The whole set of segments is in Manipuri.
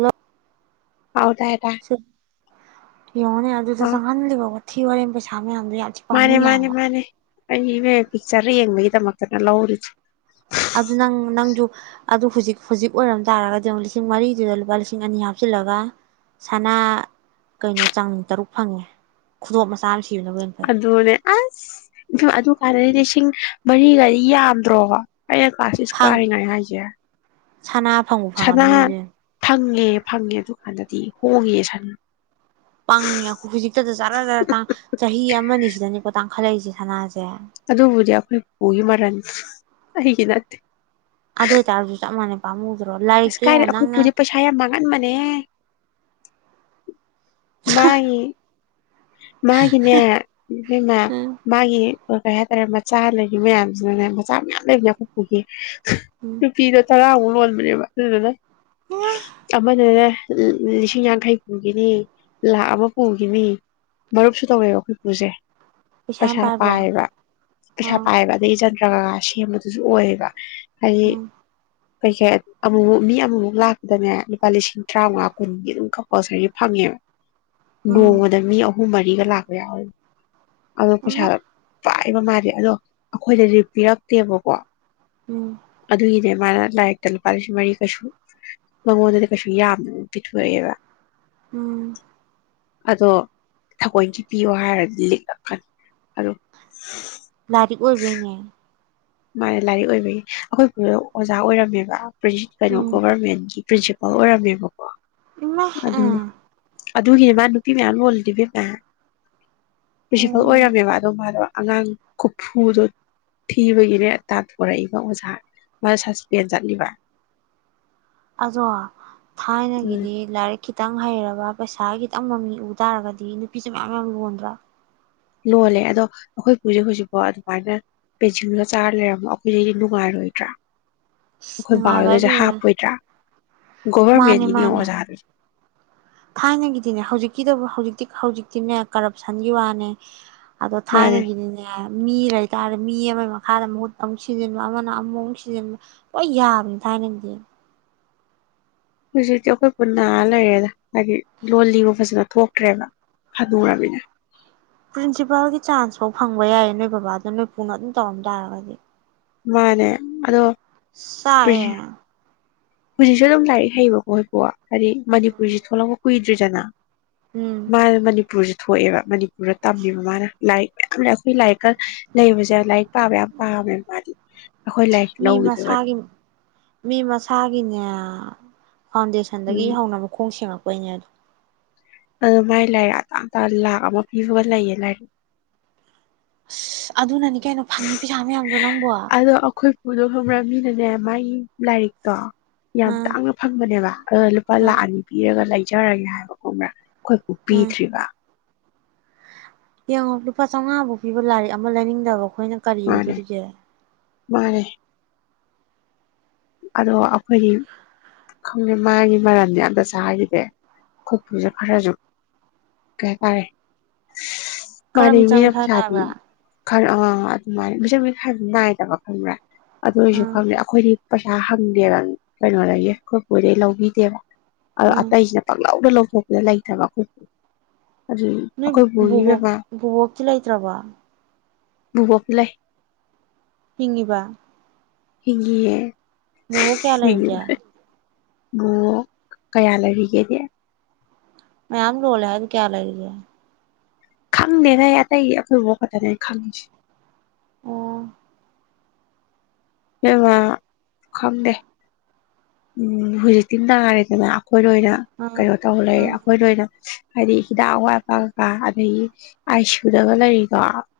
ꯅ ꯍꯥꯎ ꯇꯥꯏ ꯇꯥꯏ ꯌꯦꯡꯉꯣꯅꯦ ꯑ ꯑꯗꯨꯗ ꯆꯪꯍꯜꯂꯤꯕ ꯋꯥꯊꯤ ꯋꯥꯔꯦꯝꯄꯩꯁꯥ ꯃꯌꯥꯝꯗꯣ ꯌꯥꯝ ꯊꯤ ꯄꯥꯝꯃꯨꯏ ꯍꯥꯏꯕ ꯑꯩꯗꯤꯅꯦ ꯄꯤꯛꯆꯔꯗ ꯌꯦꯡꯕꯒꯤ ꯗꯃꯛꯇ ꯂꯧꯔꯤꯗꯣ ꯑꯗꯨ ꯅꯪ ꯅꯪꯁꯨ ꯑꯗꯨ ꯍꯧꯖꯤꯛ ꯍꯧꯖꯤꯛ ꯑꯣꯏꯔꯝ ꯇꯥꯔꯒꯗꯤ ꯂꯤꯁꯤꯡ ꯃꯔꯤꯗꯨꯗ ꯂꯨꯄꯥ ꯂꯤꯁꯤꯡ ꯑꯅꯤ ꯍꯥꯞꯆꯤꯜꯂꯒ ꯁꯅꯥ ꯀꯩꯅꯣ ꯆꯥꯡ ꯇꯔꯨꯛ ꯐꯪꯉꯦ ꯈꯨꯗꯣꯞ ꯃꯆꯥ ꯑꯃꯁ ꯑꯗꯨꯗꯅꯦ ꯑꯁ ꯑꯗꯨ ꯍꯥꯟꯅꯒꯩꯗꯤ ꯂꯤꯁꯤꯡ ꯃꯔꯤꯒꯗꯤ ꯌꯥꯝꯗ꯭ꯔꯣꯕ ꯑꯩꯩꯅ ꯀꯂꯥꯁ ꯁꯤꯛꯁ ꯐꯪ ꯀꯥꯔꯤꯉꯩ ꯍꯥꯏꯁꯦ ꯁꯅꯥ ꯐꯪꯕꯨ ꯁꯅꯥ ꯐꯪꯉꯝꯅꯤ ꯏꯕꯦꯝ ꯐꯪꯉꯦ ꯐꯪꯉꯦ ꯑꯗꯨ ꯀꯥꯟꯗ ꯍꯣꯡꯉꯦ ꯁ ꯄꯪꯉꯦ ꯑꯩꯈ ꯍꯧꯖꯤꯛꯇꯗ ꯆꯥꯔꯔ ꯇꯥꯡ ꯆꯍꯤ ꯑꯃꯅꯤ ꯁꯤꯗꯅꯦꯀꯣ ꯇꯥꯡ ꯈꯠꯂꯛꯏꯁꯦ ꯁꯅꯥꯁꯦ ꯑꯗꯨꯕꯨꯗꯤ ꯑꯩꯈꯣꯏ ꯄꯨꯒꯤ ꯃꯔꯟ ꯑꯩꯒꯤ ꯅꯠꯇꯦ ꯑꯗꯨꯗꯣꯏꯇꯁꯨ ꯆꯞ ꯃꯥꯟꯅꯩ ꯄꯥꯃꯨꯡꯗ ꯑꯁ ꯀꯥꯏꯔꯦ ꯑꯩꯈꯣꯏ ꯄꯨꯁꯦ ꯄꯩꯁꯥ ꯌꯥꯝ ꯃꯥꯡꯍꯟꯕꯅꯦ ꯃꯥꯒꯤ ꯃꯥꯒꯤꯅꯦ ꯏꯕꯦꯝꯃ ꯎꯝ ꯃꯥꯒꯤ ꯀꯩ ꯍꯥꯏꯇꯥꯔꯦ ꯆꯥ ꯂꯩꯈꯤꯕ ꯃꯌꯥꯝꯁꯤꯅꯅꯦ ꯃꯆꯥ ꯃꯌꯥꯝ ꯂꯩꯕꯅꯦ ꯑꯩꯈꯣꯏ ꯄꯨꯒꯤ ꯎꯝ ꯅꯨꯄꯤꯗꯣ ꯇꯔꯥꯃꯨꯛ ꯂꯣꯟꯕꯅꯦꯕ ꯑꯗꯨꯗꯨꯅ ꯑꯃꯅꯅꯦ ꯂꯤꯁꯤꯡ ꯌꯥꯡꯈꯩ ꯄꯨꯈꯤꯅꯤ ꯂꯥꯛ ꯑꯃ ꯄꯨꯈꯤꯅꯤ ꯃꯔꯨꯞꯁꯨ ꯇꯧꯋꯦꯕ ꯑꯩꯈꯣꯏ ꯄꯨꯁꯦ ꯌꯥꯝ ꯄꯩꯁꯥ ꯄꯥꯏꯕ꯭ꯔꯥ ꯄꯥꯏꯕ ꯄꯩꯁꯥ ꯑꯣ ꯄꯥꯏꯕ ꯑꯗꯩꯒꯤ ꯆꯟꯗ꯭ꯔꯒꯒꯥꯏ ꯑ ꯁꯦꯝꯕꯗꯨꯁꯨ ꯑꯣꯏꯌꯦꯕ ꯍꯥꯏꯗꯤ ꯎꯝ ꯀꯩꯀꯩ ꯑꯃꯨꯃꯨꯛ ꯃꯤ ꯑꯃꯃꯨꯛ ꯂꯥꯛꯄꯗꯅꯦ ꯂꯨꯄꯥ ꯂꯤꯁꯤꯡ ꯇꯔꯥꯃꯉꯥ ꯀꯨꯟꯗꯤ ꯑꯗꯨꯝ ꯑꯣꯁꯍꯤ ꯐꯪꯉꯦ ꯎꯝ ꯕꯣꯡ ꯑꯍꯨꯝ ꯃꯔꯤꯒ ꯂꯥꯛꯄ ꯌꯥꯎꯏ ꯑꯗꯨ ꯄꯩꯁꯥ ꯑꯃ ꯄꯥꯏ ꯀꯩꯅꯣꯝ ꯍꯥꯏꯕꯅꯦ ꯑꯗꯣ ꯑꯩꯈꯣꯏꯗꯗꯤ ꯄꯤꯔꯛꯇꯦꯕꯀꯣ ꯎꯝ ꯑꯗꯨꯒꯤꯅꯦ ꯁꯃꯥꯏꯅ ꯂꯥꯏꯔꯤꯛꯇ ꯂꯨꯄꯥ ꯂꯤꯁꯤꯡ ꯃꯔꯤ ꯀꯩꯁꯨ ꯃꯉꯣꯟꯗꯗꯤ ꯀꯩꯁꯨ ꯌꯥꯝ ꯄꯤꯊꯣꯛꯑꯦꯕ ꯎꯝ ꯑꯗꯣ ꯊꯋꯣꯏꯡꯀꯤ ꯄꯤꯌꯣ ꯍꯥꯏꯔꯗꯤ ꯂꯤꯛꯂꯛꯀꯅꯤ ꯑꯗꯣ ꯂꯥꯏꯔꯤꯛ ꯑꯣꯏꯕꯩꯅꯦ ꯃꯥꯢ ꯂꯥꯏꯔꯤꯛ ꯑꯣꯏꯕꯒꯤ ꯑꯩꯈꯣꯏ ꯄꯨ ꯑꯣꯖ ꯑꯣꯏꯔꯝꯃꯦꯕ ꯄ꯭ꯔꯤ ꯀꯩꯅꯣ ꯎꯝ ꯒꯣꯕꯔꯃꯦꯟꯒꯤ ꯄ꯭ꯔꯤꯟꯁꯤ ꯑꯣ ꯑꯣꯏꯔꯝꯃꯦꯕ ꯏꯃꯥ ꯎꯝ ꯑꯗꯨꯒꯤꯅꯦ ꯃꯥ ꯅꯨꯄꯤ ꯃꯌꯥꯝ ꯂꯣꯜꯂꯤꯗꯣ ꯏꯕꯦꯝꯃ ꯄ꯭ꯔꯤꯟꯁꯤꯐꯜ ꯎꯝ ꯑꯣꯏꯔꯝꯃꯦꯕ ꯑꯗꯣ ꯃꯥꯗꯣ ꯑꯉꯥꯡ ꯈꯨꯐꯨꯗꯣ ꯊꯤꯕꯒꯤ ꯇꯥꯟꯊꯣꯔꯛꯏꯕ ꯑꯣꯖꯥ ꯃ ꯁꯁꯄꯦꯟ ꯆꯠꯂꯤꯕ ꯑꯗꯣ ꯎꯝ ꯊꯥꯏꯅꯒꯤꯗꯤ ꯂꯥꯏꯔꯤꯛ ꯈꯤꯇꯪ ꯍꯩꯔꯕ ꯄꯩꯁꯥ ꯈꯤꯇꯪ ꯃꯃꯤ ꯎ ꯇꯥꯔꯒꯗꯤ ꯅꯨꯄꯤꯁꯦ ꯃꯌꯥꯝ ꯌꯥꯝ ꯂꯣꯟꯗ꯭ꯔꯣ ꯂꯣꯜꯂꯦ ꯑꯗꯣ ꯑꯩꯈꯣꯏ ꯄꯨꯖꯦ ꯍꯧꯖꯤꯛꯐꯥꯎ ꯑꯗꯨꯃꯥꯏꯅ ꯄꯦꯟꯁꯤꯜꯒ ꯆꯥꯔ ꯂꯩꯔꯝꯃꯣ ꯑꯈꯣꯏꯗꯤ ꯅꯨꯡꯉꯥꯏꯔꯣꯏꯗ꯭ꯔ ꯑꯩꯈꯣꯏ ꯅꯨꯡꯉꯥꯏꯕ ꯕꯥꯍꯣꯢꯒꯁꯦ ꯏꯕꯦꯝꯃ ꯍꯥꯞꯄꯣꯏꯗ꯭ꯔ ꯃꯥꯅꯦ ꯃꯥꯅꯦ ꯊꯥꯏꯅꯒꯤꯗꯤꯅꯦ ꯍꯧꯖꯤꯛꯀꯤꯗꯕꯨ ꯍꯧꯖꯤꯛ ꯍꯧꯖꯤꯛ ꯍꯧꯖꯤꯛꯇꯤꯅꯦ ꯀꯔꯞꯁꯟꯒꯤ ꯋꯥꯅꯦ ꯑꯗꯣ ꯃꯥꯅꯦ ꯊꯥꯏꯅꯒꯤꯗꯤꯅꯦ ꯃꯤ ꯂꯩꯇꯥꯥꯔꯗꯤ ꯃꯤ ꯑꯃꯒꯤ ꯃꯈꯥꯗ ꯃꯍꯨꯠ ꯑꯃꯨꯛ ꯁꯤꯖꯤꯟꯕ ꯑꯃꯅ ꯑꯃꯨꯃꯨꯛ ꯁꯤꯖꯟꯕ ꯂꯣꯏ ꯌꯥꯕꯅꯦ ꯊꯥꯏꯅꯗꯤ ꯍꯧꯖꯤꯛꯇꯤ ꯑꯩꯈꯣꯏ ꯄꯨ ꯅꯔꯥ ꯂꯩꯔꯦꯗ ꯍꯥꯏꯗꯤ ꯂꯣꯟ ꯂꯤꯕꯨ ꯐꯖꯅ ꯊꯣꯛꯇ꯭ꯔꯦꯕ ꯍꯅꯨꯔꯝꯅꯤꯅ ꯄ꯭ꯔꯤꯟꯁꯤꯄꯜꯒꯤ ꯆꯥꯟꯁ ꯐꯧ ꯐꯪꯕ ꯌꯥꯏꯌꯦ ꯅꯣꯏ ꯕꯕꯥꯗꯣ ꯅꯣꯏ ꯄꯨꯅ ꯑꯗꯨꯝ ꯇꯧꯔꯝ ꯇꯥꯔꯒꯗꯤ ꯃꯥꯅꯦ ꯑꯗꯣ ꯁꯥꯏꯌꯦ ꯍꯧꯖꯤꯛꯁꯨ ꯑꯗꯨꯝ ꯂꯥꯏꯔꯤꯛ ꯍꯩꯕ ꯀꯣꯢꯄꯣ ꯍꯥꯏꯗꯤ ꯃꯅꯤꯄꯨꯔꯤꯁꯤ ꯊꯣꯛꯂꯛꯕ ꯀꯨꯏ ꯇ꯭ꯔꯤꯖꯅ ꯎꯝ ꯃꯥꯥꯏꯗ ꯃꯅꯤꯄꯨꯔꯖ ꯊꯣꯛꯑꯦꯕ ꯃꯅꯤ ꯄꯨꯔꯥ ꯇꯝꯃꯤꯕ ꯃꯥꯅ ꯂꯥꯏꯔꯤꯛ ꯌꯥꯝ ꯂꯩ ꯑꯈꯣꯏ ꯂꯥꯏꯔꯤꯛꯀ ꯂꯩꯕꯖꯦ ꯂꯥꯏꯔꯤꯛ ꯄꯥꯕ ꯌꯥꯝ ꯄꯥꯝꯃꯦ ꯃꯥꯗꯤ ꯑꯩꯈꯣꯏ ꯂꯥꯏꯔꯤꯛ ꯃꯤ ꯂꯧꯈꯤꯗꯣꯏꯕ ꯃꯁꯥꯒꯤ ꯃꯤ ꯃꯁꯥꯒꯤ ꯒꯤꯅꯦ ꯐꯥꯎꯟꯗꯦꯁꯟꯗꯒꯤ ꯎꯝ ꯍꯧꯅ ꯃꯈꯣꯡ ꯁꯦꯡꯉꯛ ꯑꯣꯏꯅ ꯑꯗꯨ ꯃꯥꯏ ꯂꯥꯢꯔꯤꯛ ꯑꯇꯥꯡ ꯑꯇꯥꯡ ꯂꯥꯛ ꯑꯃ ꯄꯤꯕꯒ ꯂꯩꯌꯦ ꯂꯥꯏꯔꯤꯛ ꯑꯁ ꯑꯗꯨꯅꯅꯤ ꯀꯩꯅꯣ ꯐꯪꯉꯤ ꯄꯩꯁꯥ ꯃꯌꯥꯝꯗꯣ ꯅꯪꯕꯣ ꯑꯗꯣ ꯑꯩꯈꯣꯏ ꯄꯨꯗꯣ ꯈꯪꯕ꯭ꯔ ꯃꯤꯅꯅꯦ ꯃꯥꯒꯤ ꯂꯥꯏꯔꯤꯛꯇꯣ ꯌꯥꯝ ꯎꯝ ꯇꯥꯡꯅ ꯐꯪꯕꯅꯦꯕ ꯑꯗꯨꯅ ꯂꯨꯄꯥ ꯎꯝ ꯂꯥꯛ ꯑꯅꯤ ꯄꯤꯔꯒ ꯂꯩ ꯆꯠꯆꯔꯒꯦ ꯍꯥꯏꯕ ꯈꯣꯝꯕ꯭ꯔ ꯑꯈꯣꯏꯕꯨꯛ ꯎꯝ ꯄꯤꯗ꯭ꯔꯤꯕ ꯌꯦꯡꯉꯣ ꯂꯨꯄꯥ ꯆꯝꯉꯥꯕꯧ ꯄꯤꯕ ꯂꯥꯏꯔꯤꯛ ꯑꯃ ꯂꯩꯅꯤꯡꯗꯕ ꯑꯩꯈꯣꯏꯅ ꯀꯔꯤ ꯃꯥꯅꯦ ꯑꯣꯏꯗꯨꯔꯤꯒꯦ ꯃꯥꯅꯦ ꯑꯗꯣ ꯑꯩꯈꯣꯏꯗꯤ ꯈꯪꯗꯦ ꯃꯥꯒꯤ ꯃꯔꯜꯗꯤ ꯑꯝꯇ ꯆꯥꯈꯤꯗꯦ ꯈꯣꯢꯄꯨꯁꯦ ꯈꯔꯁꯨ ꯀꯩ ꯍꯥꯏꯇꯥꯔꯦ ꯈꯔ ꯃꯥꯅꯦ ꯃꯤꯆꯪ ꯃꯤꯅ ꯃꯤꯈꯥꯏ ꯄꯩꯁꯥꯗꯤ ꯅꯥꯏꯕ꯭ꯔꯥ ꯈꯔ ꯑꯪ ꯑꯗꯨꯃꯥꯏꯅ ꯃꯤꯁꯪ ꯃꯤꯈꯥꯢꯕꯨꯗꯤ ꯅꯥꯏꯗꯕ ꯈꯪꯕ꯭ꯔ ꯑꯗꯨ ꯑꯣꯏꯖꯨ ꯎꯝ ꯈꯪꯗꯦ ꯑꯈꯣꯏꯗꯤ ꯄꯩꯁꯥ ꯍꯪꯗꯦꯕ ꯀꯩꯅꯣꯗꯒꯤ ꯑꯩꯈꯣꯏ ꯄꯨꯗꯒꯤ ꯂꯧꯕꯤꯗꯦꯕ ꯑ ꯎꯝ ꯑꯇꯩꯁꯤꯅ ꯄꯥꯛꯂꯧꯗ ꯂꯧ ꯊꯣꯛꯗ ꯂꯩꯇꯕ ꯑꯩꯈꯣꯢ ꯅꯣꯏ ꯕꯨꯕꯣꯛ ꯕꯣꯕꯣꯛꯇꯤ ꯂꯩꯇ꯭ꯔꯕꯣ ꯕꯨꯕꯣꯛ ꯂꯩ ꯍꯤꯡꯉꯤꯕ ꯍꯤꯡꯉꯤꯌꯦ ꯕꯨꯕꯣꯛ ꯀꯌꯥ ꯁꯤꯒꯤ ꯂꯩꯔꯤꯒꯦ ꯕꯨꯕꯣꯛ ꯀꯌꯥ ꯂꯩꯔꯤꯒꯦꯒꯦ ꯃꯌꯥꯝ ꯂꯣꯜꯂꯦ ꯍꯥꯏꯗꯨ ꯀꯌꯥ ꯂꯩꯔꯤꯒꯦ ꯈꯪꯗꯦꯗ ꯑꯩ ꯑꯩꯇꯩ ꯑꯩꯈꯣꯢ ꯕꯣꯛ ꯈꯡꯇꯅꯦ ꯈꯪꯢꯁꯦ ꯑꯣ ꯕꯦꯝꯃ ꯈꯪꯗꯦ ꯎꯝ ꯍꯧꯖꯤꯛꯇꯤ ꯅꯥꯔꯦꯗꯅ ꯑꯩꯈꯣꯏ ꯑꯣꯏꯅ ꯑꯥ ꯀꯩꯅꯣ ꯇꯧ ꯂꯩꯔꯦ ꯑꯥ ꯑꯩꯈꯣꯏꯅ ꯑꯣꯏꯅ ꯍꯥꯏꯗꯤ ꯍꯤꯗꯥꯛ ꯑꯋꯥꯠ ꯑꯄꯥ ꯀꯩꯀ ꯑꯗꯒꯤ ꯑꯥꯏ ꯁꯤ ꯌꯨꯗꯒ ꯂꯩꯔꯤꯗꯣ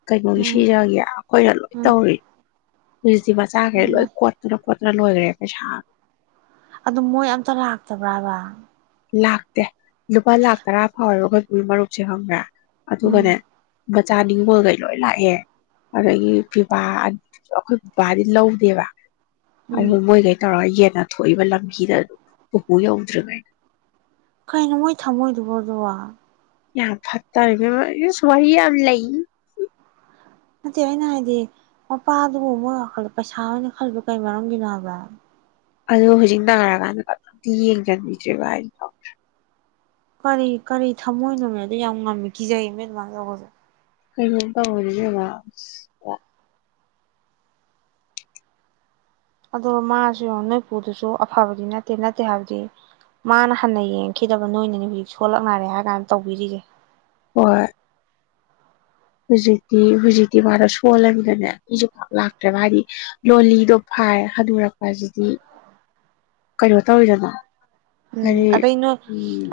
ꯀꯩꯅꯣꯒꯤ ꯎꯝ ꯁꯤꯖꯒꯤ ꯑꯈꯣꯏꯅ ꯂꯣꯏ ꯇꯧꯋꯦ ꯍꯨꯖꯤꯛꯗꯤ ꯃꯥ ꯆꯒꯔꯦ ꯂꯣꯏ ꯎꯝ ꯀꯣꯠꯂ ꯈꯣꯠꯇ꯭ꯔꯥ ꯂꯣꯏꯈ꯭ꯔꯦ ꯄꯩꯁꯥ ꯑꯗꯨ ꯃꯣꯏ ꯑꯝꯇ ꯂꯥꯛꯇꯕ꯭ꯔꯥꯕ ꯂꯥꯛꯇꯦ ꯂꯨꯄꯥ ꯂꯥꯛ ꯇꯔꯥ ꯐꯥꯎꯔꯒ ꯑꯗꯨꯒꯤ ꯃꯔꯨꯞꯁꯦ ꯈꯪꯕ꯭ꯔꯥ ꯎꯝ ꯑꯗꯨꯒꯅꯦ ꯃꯆꯥꯅꯤꯉꯣꯜꯈꯩ ꯂꯣꯏ ꯂꯥꯛꯑꯦ ꯑꯗꯨꯗꯒꯤ ꯄꯤꯕꯥ ꯑꯩꯈꯣꯏ ꯕꯕꯥꯗꯤ ꯂꯧꯗꯦꯕ ꯑꯗꯨ ꯎꯝ ꯃꯣꯏ ꯀꯩ ꯇꯧꯔꯒ ꯌꯦꯅ ꯊꯣꯛꯏꯕ ꯂꯝꯕꯤꯗ ꯄꯨꯄꯨ ꯌꯧꯗ꯭ꯔꯤꯕꯅ ꯀꯩꯅꯩꯅꯣ ꯃꯣꯏ ꯊꯝꯃꯣꯏꯗꯨꯕ ꯑꯗꯨꯕꯨ ꯌꯥ ꯐꯠꯇꯔꯦ ꯏꯕꯦꯝꯃ ꯏꯁ ꯋꯥꯔꯤ ꯌꯥꯝ ꯂꯩ ꯅꯠꯇꯦ ꯑꯩꯅ ꯍꯥꯏꯗꯤ ꯃꯄꯥꯗꯨꯕꯨ ꯃꯣꯏ ꯋꯥꯈꯜꯂ ꯄꯩꯁꯥ ꯑꯣꯏꯅ ꯈꯜꯕ ꯀꯩ ꯃꯔꯝꯒꯤꯅꯣ ꯍꯥꯏꯕ ꯑꯗꯣ ꯍꯧꯖꯤꯛ ꯅꯥꯔꯀꯥꯟꯗ ꯀꯅꯥꯝꯇ ꯌꯦꯡꯁꯤꯟꯕꯤꯗ꯭ꯦꯔꯤꯕ ꯍꯥꯏ ꯀꯔꯤ ꯀꯔꯤ ꯊꯝꯃꯣꯏꯅꯣꯃꯦꯗ ꯌꯥꯝ ꯉꯝꯃꯤ ꯀꯤꯖꯩꯃꯦ ꯑꯗꯨꯃꯥꯏꯅ ꯇꯧꯕꯁꯨꯦ ꯀꯩꯅꯣ ꯇꯧꯕꯅꯦ ꯏꯕꯦꯝꯃ ꯏꯁ ꯄꯨꯔ ꯑꯗꯣ ꯃꯥꯁꯨ ꯅꯣꯏ ꯄꯨꯨꯗꯨꯁꯨ ꯑꯐꯕꯗꯤ ꯅꯠꯇꯦ ꯅꯠꯇꯦ ꯍꯥꯏꯕꯗꯤ ꯃꯥꯅ ꯍꯟꯅ ꯌꯦꯡꯈꯤꯗꯕ ꯅꯣꯏꯅꯅꯤ ꯍꯧꯖꯤꯛ ꯁꯣꯜꯂꯛ ꯅꯥꯔꯦ ꯍꯥꯏꯔ ꯀꯥꯟꯗ ꯇꯧꯕꯤꯔꯤꯁꯦ ꯍꯣꯏ ꯍꯧꯖꯤꯛꯇꯤ ꯍꯧꯖꯤꯛꯇꯤ ꯃꯥꯗꯣ ꯁꯣꯜꯂꯃꯤꯗꯅꯦ ꯃꯤꯁꯨ ꯄꯥꯛ ꯂꯥꯛꯇ꯭ꯔꯦꯕ ꯍꯥꯏꯗꯤ ꯂꯣꯂꯤꯗꯣ ꯐꯥꯏ ꯍꯅꯨꯔꯛꯄꯁꯤꯗꯤ ꯀꯩꯅꯣ ꯇꯧꯔꯤꯗꯅꯣ ꯎꯝ ꯑꯗꯩ ꯅꯣ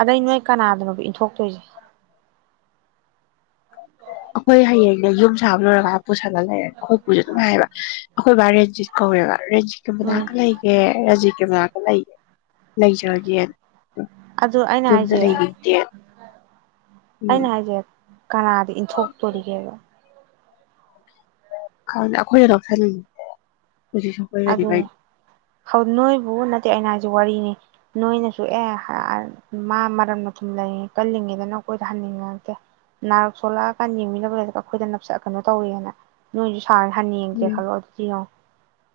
ꯑꯗꯩ ꯅꯣꯏ ꯀꯅꯥꯗꯅꯣ ꯊꯣꯛꯇꯣꯏꯁꯦ ꯑꯩꯈꯣꯏ ꯍꯌꯦꯡꯅꯦ ꯌꯨꯝ ꯁꯥꯕ ꯂꯣꯏꯔꯒ ꯄꯨꯁꯜꯂ ꯂꯩꯔꯦ ꯈꯣꯏꯄꯨꯁꯨ ꯑꯗꯨꯝ ꯉꯥꯏꯌꯦꯕ ꯑꯩꯈꯣꯏꯕꯥꯔꯦ ꯔꯟꯖꯤꯠ ꯀꯧꯋꯦꯕ ꯔꯖꯤꯠꯀꯤ ꯃꯅꯥꯛ ꯎꯝ ꯂꯩꯒꯦ ꯔꯖꯤꯠꯀꯤ ꯃꯅꯥꯛ ꯂꯩ ꯂꯩꯖꯗꯤꯌꯦ ꯑꯗꯨ ꯑꯩꯅ ꯍꯥꯏꯖꯩ ꯎꯝ ꯑꯩꯅ ꯍꯥꯏꯖꯩ ꯀꯅꯥꯗ ꯏꯟꯊꯣꯛꯇꯣꯔꯤꯒꯦꯕ ꯈꯪ ꯑꯩꯈꯣꯏꯅ ꯂꯧꯁꯜꯂꯤꯅꯤ ꯍꯧꯖꯤꯛꯁꯨ ꯑꯗꯨꯅꯦ ꯑꯩꯈꯣꯏꯒꯅꯤ ꯅꯣꯏꯕꯨ ꯅꯠꯇꯦ ꯑꯩꯅ ꯍꯥꯏꯁ ꯋꯥꯔꯤꯅꯤ ꯅꯣꯏꯅꯁꯨ ꯑꯦ ꯃꯥ ꯃꯔꯝ ꯃꯊꯨꯝ ꯂꯩ ꯀꯜꯂꯤꯉꯩꯗꯅ ꯑꯩꯈꯣꯏꯗ ꯍꯟꯅꯤꯡꯉ ꯅꯛꯇꯦ ꯅꯥꯔꯛ ꯁꯣꯂꯛꯑꯀꯥꯟ ꯌꯦꯡꯃꯤꯅꯕ ꯂꯩꯔꯒ ꯑꯩꯈꯣꯏꯗ ꯅꯞꯁꯛꯀꯅꯣ ꯇꯧꯋꯤꯅ ꯅꯣꯏꯁꯨ ꯁꯥꯎꯔ ꯍꯟꯅ ꯌꯦꯡꯒꯦ ꯎꯝ ꯈꯜꯂꯣ ꯑꯗꯨꯗꯤ ꯌꯦꯡꯉꯣ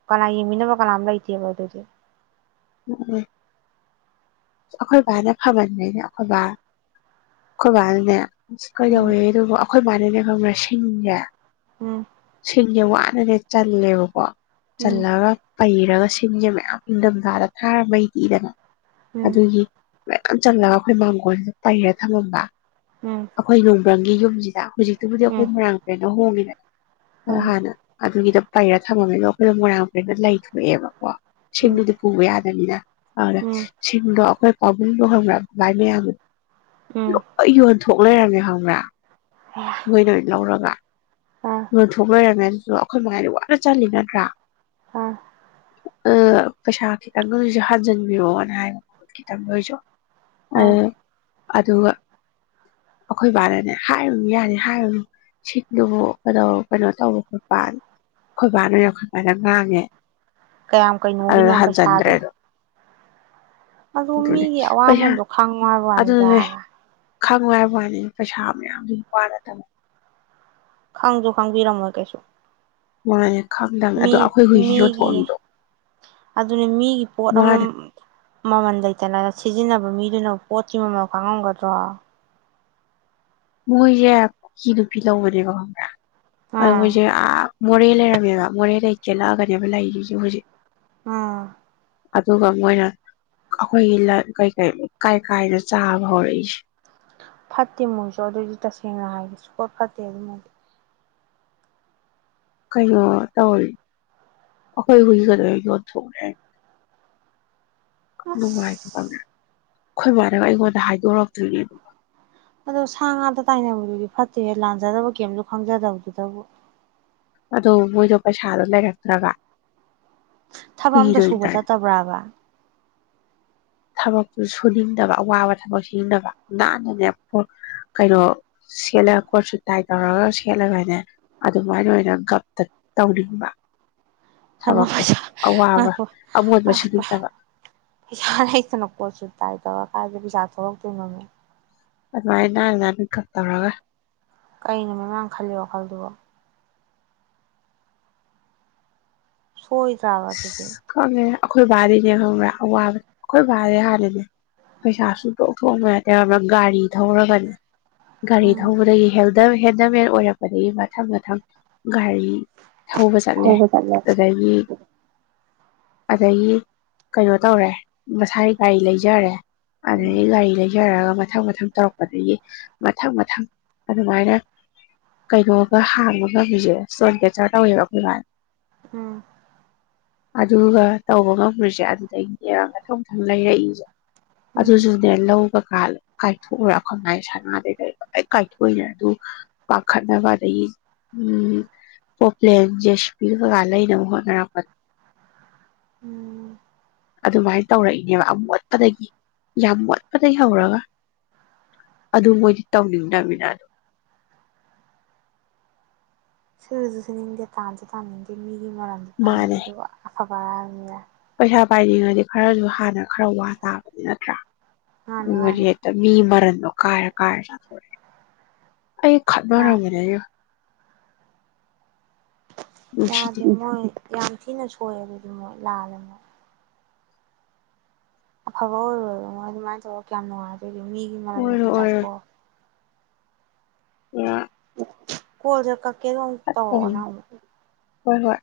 ꯀꯅꯥ ꯌꯦꯡꯃꯤꯟꯅꯕ ꯀꯅꯥꯝ ꯂꯩꯇꯦꯕ ꯑꯗꯨꯗꯤ ꯎ ꯑꯩꯈꯣꯏ ꯕꯥꯅ ꯐꯃꯟꯕꯅꯦ ꯑꯩꯈꯣꯏꯕꯥ ꯑꯩꯈꯣꯏꯕꯥꯅꯅꯦ ꯑ ꯎꯝ ꯀꯩꯗꯧꯋꯦ ꯑꯗꯨꯕꯨ ꯑꯩꯈꯣꯏ ꯃꯥꯅꯅꯦ ꯈꯪꯔꯦ ꯁꯤꯡꯖꯦ ꯎꯝ ꯁꯤꯡꯁꯦ ꯋꯥꯅ ꯑꯗꯨꯗꯤ ꯆꯜꯂꯦꯕꯀꯣ ꯎꯝ ꯆꯜꯂꯥꯒ ꯄꯩꯔꯒ ꯁꯤꯡꯁꯦ ꯃꯌꯥꯝ ꯏꯪꯊꯝꯊꯥꯗ ꯊꯥꯔꯕꯩꯗꯤꯗꯅ ꯎꯝ ꯑꯗꯨꯒꯤ ꯃꯌꯥꯝ ꯆꯜꯂꯒ ꯑꯩꯈꯣꯏ ꯃꯥꯡꯒꯣꯜꯁꯤꯗ ꯄꯩꯔ ꯊꯝꯃꯝꯕ ꯎꯝ ꯑꯩꯈꯣꯏ ꯅꯣꯡꯕ꯭ꯔꯪꯒꯤ ꯌꯨꯝ ꯖꯤꯗ ꯍꯧꯖꯤꯛꯇꯨꯕꯨꯗꯤ ꯎꯝ ꯑꯩꯈꯣꯏ ꯃꯣꯢꯔꯥꯡ ꯄꯨꯔꯦꯟꯗ ꯍꯣꯡꯉꯤꯅꯦ ꯑꯗꯣ ꯎꯝ ꯍꯥꯟꯅ ꯑꯗꯨꯒꯤꯗꯣ ꯄꯩꯔ ꯊꯝꯃꯝꯃꯤ ꯑꯩꯈꯣꯏꯅ ꯃꯣꯏꯔꯥꯡ ꯄꯨꯔꯦꯟꯗ ꯂꯩꯊꯣꯛꯑꯦꯕꯀꯣ ꯎꯝ ꯁꯤꯡꯗꯨꯗꯤ ꯄꯨꯕ ꯌꯥꯗꯕꯅꯤꯅ ꯐꯔꯦ ꯎꯝ ꯁꯤꯡꯗꯣ ꯑꯩꯈꯣꯏ ꯑꯕꯨꯡꯗꯣ ꯈꯪꯕ꯭ꯔꯥ ꯃꯥꯏ ꯃꯌꯥꯝꯕ ꯎꯝ ꯊꯣꯛ ꯂꯩꯔꯝꯃꯦ ꯈꯪꯕ꯭ꯔꯥ ꯑ ꯃꯣꯏꯅ ꯑꯣꯏꯅ ꯂꯧꯔꯒ ꯑ ꯌꯣꯟꯊꯣꯛ ꯂꯩꯔꯝꯃꯦ ꯖꯨ ꯑꯩꯈꯣꯏ ꯃꯥꯍꯣꯏ ꯋꯥꯅ ꯆꯜꯂꯤ ꯅꯠꯇ꯭ꯔꯥ ꯑꯥ ꯑꯗꯣ ꯄꯩꯁꯥ ꯈꯤꯇꯪꯒ ꯑꯣꯢꯔꯁꯨ ꯍꯟꯖꯤꯟꯕꯤꯔꯛꯑꯣꯅ ꯍꯥꯏꯕ ꯈꯤꯠꯇꯟꯒ ꯑꯣꯏꯁꯨ ꯑ ꯑꯥ ꯑꯗꯨꯒ ꯑꯩꯈꯣꯏ ꯕꯥꯅꯅꯦ ꯍꯥꯏꯔꯨꯅꯨ ꯌꯥꯔꯦ ꯍꯥꯏꯔꯨꯅꯨ ꯁꯤꯡꯗꯨꯕꯨ ꯀꯩꯗꯧ ꯀꯩꯅꯣ ꯇꯧꯕ ꯈꯣꯠꯄꯅ ꯑꯩꯈꯣꯏꯕꯥꯅꯦ ꯑꯩꯈꯣꯢ ꯃꯥꯗ ꯉꯥꯡꯉꯦ ꯀꯌꯥꯝ ꯑꯗꯨꯗ ꯀꯩꯅꯣꯒꯤꯅꯣ ꯍꯟꯖꯟꯗ꯭ꯔꯦ ꯄꯩꯁꯥꯗꯣ ꯑꯗꯣ ꯑꯗꯨ ꯑꯗꯨꯅꯦ ꯃꯤꯒꯤ ꯄꯩꯁꯥ ꯑꯋꯥꯃꯟꯗꯣ ꯈꯪꯉꯣ ꯍꯥꯢꯕ ꯋꯥꯅꯤꯗ ꯈꯪꯉꯣ ꯍꯥꯢꯕ ꯋꯥꯅꯤꯗ ꯄꯩꯁꯥ ꯃꯌꯥꯝꯖꯨ ꯄꯥꯢꯔ ꯊꯝꯃꯣ ꯈꯪꯖꯨ ꯈꯪꯕꯤꯔꯝꯃꯣꯢ ꯀꯩꯁꯨ ꯃꯥꯅꯦ ꯈꯪꯗꯕꯅꯦ ꯃꯤ ꯑꯗꯣ ꯑꯩꯈꯣꯏ ꯍꯨꯏꯁꯤ ꯃꯤꯒꯤ ꯌꯣꯟꯊꯣꯛꯑꯝꯗꯣ ꯑꯗꯨꯅꯦ ꯃꯤꯒꯤ ꯄꯣꯠ ꯑꯃ ꯃꯥꯅꯦ ꯃꯃꯟ ꯂꯩꯇꯅ ꯁꯤ ꯁꯤꯖꯤꯟꯅꯕ ꯃꯤꯗꯨꯅ ꯄꯣꯠꯀꯤ ꯃꯃꯜ ꯈꯪꯉꯝꯒꯗ꯭ꯔꯣ ꯃꯣꯏꯁꯦ ꯀꯨꯀꯤ ꯅꯨꯄꯤ ꯂꯧꯕꯅꯦꯕ ꯈꯪꯕ꯭ꯔꯥ ꯑꯗꯣ ꯑꯥ ꯃꯣꯢꯁꯦ ꯑꯥ ꯃꯣꯔꯦ ꯂꯩꯔꯝꯃꯦꯕ ꯃꯣꯔꯦ ꯗꯩ ꯆꯦꯜꯂꯛꯑꯒꯅꯦꯕ ꯂꯩꯔꯤꯁꯦ ꯍꯨꯖꯤꯛ ꯑꯥ ꯑꯗꯨꯒ ꯃꯣꯏꯅ ꯑꯩꯈꯣꯏꯒꯤ ꯂꯟ ꯀꯩꯀꯩ ꯀꯥꯏ ꯀꯥꯏꯗꯅ ꯆꯥꯕ ꯍꯧꯔꯛꯏꯁꯦ ꯐꯠꯇꯦ ꯃꯣꯏꯁꯨ ꯑꯗꯨꯗꯤ ꯇꯁꯦꯡꯅ ꯍꯥꯏꯒꯦ ꯁꯨꯛꯐꯠꯇꯦ ꯑꯗꯨꯃꯣꯏꯗꯤ ꯀꯩꯅꯣ ꯇꯧꯔꯤ ꯑꯈꯣꯏ ꯍꯨꯏꯗꯨꯁꯨ ꯑꯗꯨꯗꯩ ꯌꯣꯟꯊꯣꯛ ꯂꯩꯔꯝꯃꯦ ꯅꯨꯡꯉꯥꯏꯇꯦ ꯇꯜꯂꯦ ꯑꯁ ꯑꯩꯈꯣꯏ ꯃꯅꯥꯒ ꯑꯩꯉꯣꯟꯗ ꯍꯥꯏꯗꯣꯔꯛꯇꯔ꯭ꯤ ꯅꯦ ꯑꯗꯨꯒ ꯑꯗꯣ ꯁꯥ ꯉꯥꯗ ꯇꯥꯏꯅꯕꯗꯨꯗꯤ ꯐꯠꯇꯦꯌꯦ ꯂꯥꯟꯖꯗꯕ ꯀꯦꯝꯁꯨ ꯈꯪꯖꯗꯕꯗꯨꯗꯕꯨ ꯑꯗꯣ ꯃꯣꯏꯗꯣ ꯄꯩꯁꯥꯗꯣ ꯂꯩꯔꯛꯇ꯭ꯔꯕ ꯊꯕꯛ ꯑꯝꯇ ꯁꯨꯕ ꯆꯠꯇꯕ꯭ꯔꯥꯕ ꯊꯕꯛꯇꯨ ꯁꯨꯅꯤꯡꯗꯕ ꯑꯋꯥꯕ ꯊꯕꯛ ꯁꯨꯅꯤꯡꯗꯕ ꯅꯥꯟꯅꯅꯦ ꯀꯩꯅꯣ ꯁꯦꯠꯂꯒ ꯀꯣꯠꯁꯨꯠ ꯇꯥꯏ ꯇꯧꯔꯒ ꯁꯦꯠꯂꯒꯅꯦ ꯑꯗꯨꯃꯥꯏꯅ ꯑꯣꯏꯅ ꯒꯞꯇ ꯇꯧꯅꯤꯡꯕ ꯊꯕꯛꯇꯣ ꯄꯩꯁꯥ ꯑꯋꯥꯕ ꯉꯥꯏꯈꯣ ꯑꯃꯣꯠꯄ ꯁꯨꯅꯤꯡꯗꯕ ꯄꯩꯁꯥ ꯂꯩꯇꯅ ꯀꯣꯠꯁꯨꯠ ꯇꯥꯏ ꯇꯧꯔ ꯀꯥꯏꯗꯒꯤ ꯄꯩꯁꯥ ꯊꯣꯛꯂꯛ ꯇꯣꯏꯅꯣꯃꯦ ꯑꯗꯨ ꯃꯥꯥꯏ ꯅ ꯅꯥꯟꯅ ꯅꯥꯟꯅ ꯒꯞ ꯇꯧꯔ ꯀꯩꯅꯣ ꯃꯃꯥꯅ ꯈꯜꯂꯤ ꯋꯥꯈꯜꯗꯨꯕꯣ ꯍꯣꯏꯗꯔꯥ ꯑꯗꯨꯗꯤ ꯑꯁ ꯈꯪꯉꯦ ꯑꯩꯈꯣꯏ ꯕꯥꯗꯤꯅꯦ ꯈꯪꯕ꯭ꯔꯥ ꯑꯋꯥꯕ ꯑꯩꯈꯣꯏ ꯕꯥꯗꯤ ꯍꯥꯟꯅꯅꯦ ꯄꯩꯁꯥ ꯁꯨꯡꯊꯣꯛ ꯊꯣꯛꯑꯝꯕ ꯅꯠꯇꯦ ꯒꯥꯔꯤ ꯊꯧꯔꯒꯅꯦ ꯒꯥꯔꯤ ꯎꯝ ꯊꯧꯕꯗꯒꯤ ꯍꯦꯜ ꯍꯦꯟꯗꯃꯦꯟ ꯑꯣꯏꯔꯛꯄꯗꯒꯤ ꯃꯊꯪ ꯃꯊꯪ ꯒꯥꯔꯤ ꯊꯧꯕ ꯆꯠꯂꯦ ꯑꯗꯨꯗꯒꯤ ꯑꯗꯒꯤ ꯀꯩꯅꯣ ꯇꯧꯔꯦ ꯃꯁꯥꯒꯤ ꯒꯥꯔꯤ ꯂꯩꯖꯔꯦ ꯎꯝ ꯑꯗꯩ ꯒꯥꯔꯤ ꯂꯩꯖꯔꯒ ꯃꯊꯪ ꯃꯊꯪ ꯇꯧꯔꯛꯄꯗꯒꯤ ꯃꯊꯪ ꯃꯊꯪ ꯑꯗꯨꯃꯥꯏꯅ ꯀꯩꯅꯣꯒ ꯍꯥꯡꯕ ꯉꯝꯃꯤꯖꯦ ꯏꯁꯇꯣꯟ ꯀꯦꯆꯔ ꯇꯧꯋꯦꯕ ꯑꯩꯈꯣꯏ ꯕꯥꯅ ꯎꯝ ꯑꯗꯨꯒ ꯇꯧꯕ ꯉꯝꯒ꯭ꯔꯤꯖꯦ ꯑꯗꯨꯗꯩꯅꯦꯕ ꯃꯊꯪ ꯃꯊꯪ ꯂꯩꯔꯛꯏꯖꯦ ꯎꯝ ꯑꯗꯨꯖꯨꯅꯦ ꯂꯧꯒ ꯀꯥꯏꯊꯣꯛꯎꯔ ꯁꯅꯥꯗꯩ ꯀꯩ ꯂꯣꯏ ꯀꯥꯏꯊꯣꯛꯏꯅ ꯑꯗꯨ ꯄꯥꯈꯠꯅꯕ ꯑꯗꯒꯤ ꯎꯝ ꯄꯣꯞꯄ꯭ꯂꯦꯟ ꯖ꯭ꯦꯁꯄꯤ ꯀꯩꯀꯥ ꯂꯩꯅꯕ ꯍꯣꯠꯅꯔꯛꯄ ꯑ [unintelligible] ꯎꯝ ꯑꯗꯨꯃꯥꯏꯅ ꯇꯧꯔꯛꯏꯅꯦꯕ ꯌꯥꯝ ꯃꯣꯠꯄꯗꯒꯤ ꯌꯥꯝ ꯃꯣꯠꯄꯗꯒꯤ ꯍꯧꯔꯒ ꯑꯗꯨ ꯃꯣꯏꯗꯤ ꯇꯧꯅꯤꯡꯗꯃꯤꯅ ꯁꯨꯖꯨꯁꯨꯅꯤꯡꯗꯦ ꯇꯥꯟꯖꯨ ꯇꯥꯟꯅꯤꯡꯗꯦ ꯃꯤ ꯃꯤ ꯃꯔꯝꯗꯤ ꯄꯥꯝꯃꯦ ꯃꯥꯥꯟꯅꯩ ꯑꯗꯨꯒ ꯑꯐꯕ [unintelligible] ꯄꯩꯁꯥ ꯄꯥꯏꯅꯤꯡꯉꯗꯤ ꯈꯔꯖꯨ ꯍꯥꯟꯅ ꯈꯔ ꯋꯥ ꯇꯥꯕꯗꯤ ꯅꯠꯇ꯭ꯔꯥ ꯃꯥꯅꯦ ꯃꯣꯏꯗꯤ ꯃꯥꯅꯦ ꯃꯤ ꯃꯥꯔꯟ ꯗꯣ ꯀꯥꯏꯔ ꯀꯥꯏꯔ ꯆꯥꯊꯣꯛ ꯑꯦ ꯑꯩ ꯈꯠꯅꯔꯝꯕꯅꯤ ꯑꯩꯒ ꯅꯨꯡꯁꯤꯗꯦ ꯌꯥꯗꯦ ꯃꯣꯏ ꯌꯥꯝ ꯊꯤꯅ ꯁꯣꯏꯌꯦ ꯑꯗꯨꯗꯤ ꯃꯣꯏ ꯂꯥꯜꯂꯦ ꯃꯣꯏ ꯑꯐꯕ ꯑꯣꯏꯔꯣꯏꯌꯦ ꯃꯣꯏ ꯑꯗꯨꯃꯥꯏꯅ ꯇꯧꯔ ꯀꯌꯥꯝ ꯅꯨꯡꯉꯥꯏ ꯃꯤꯒꯤ ꯃꯔꯟ ꯑꯣꯏꯔꯣ ꯃꯊꯨꯝ ꯑꯣꯏꯔꯣ ꯆꯥꯊꯣꯛ [unintelligible] ꯀꯣꯜꯁꯦ ꯀꯛ ꯀꯦꯔꯣꯡ ꯇꯧꯔꯛ ꯐꯠꯇꯕꯅꯤ ꯑꯣꯅꯪ ꯃꯨꯛ ꯍꯣꯏ ꯍꯣꯏ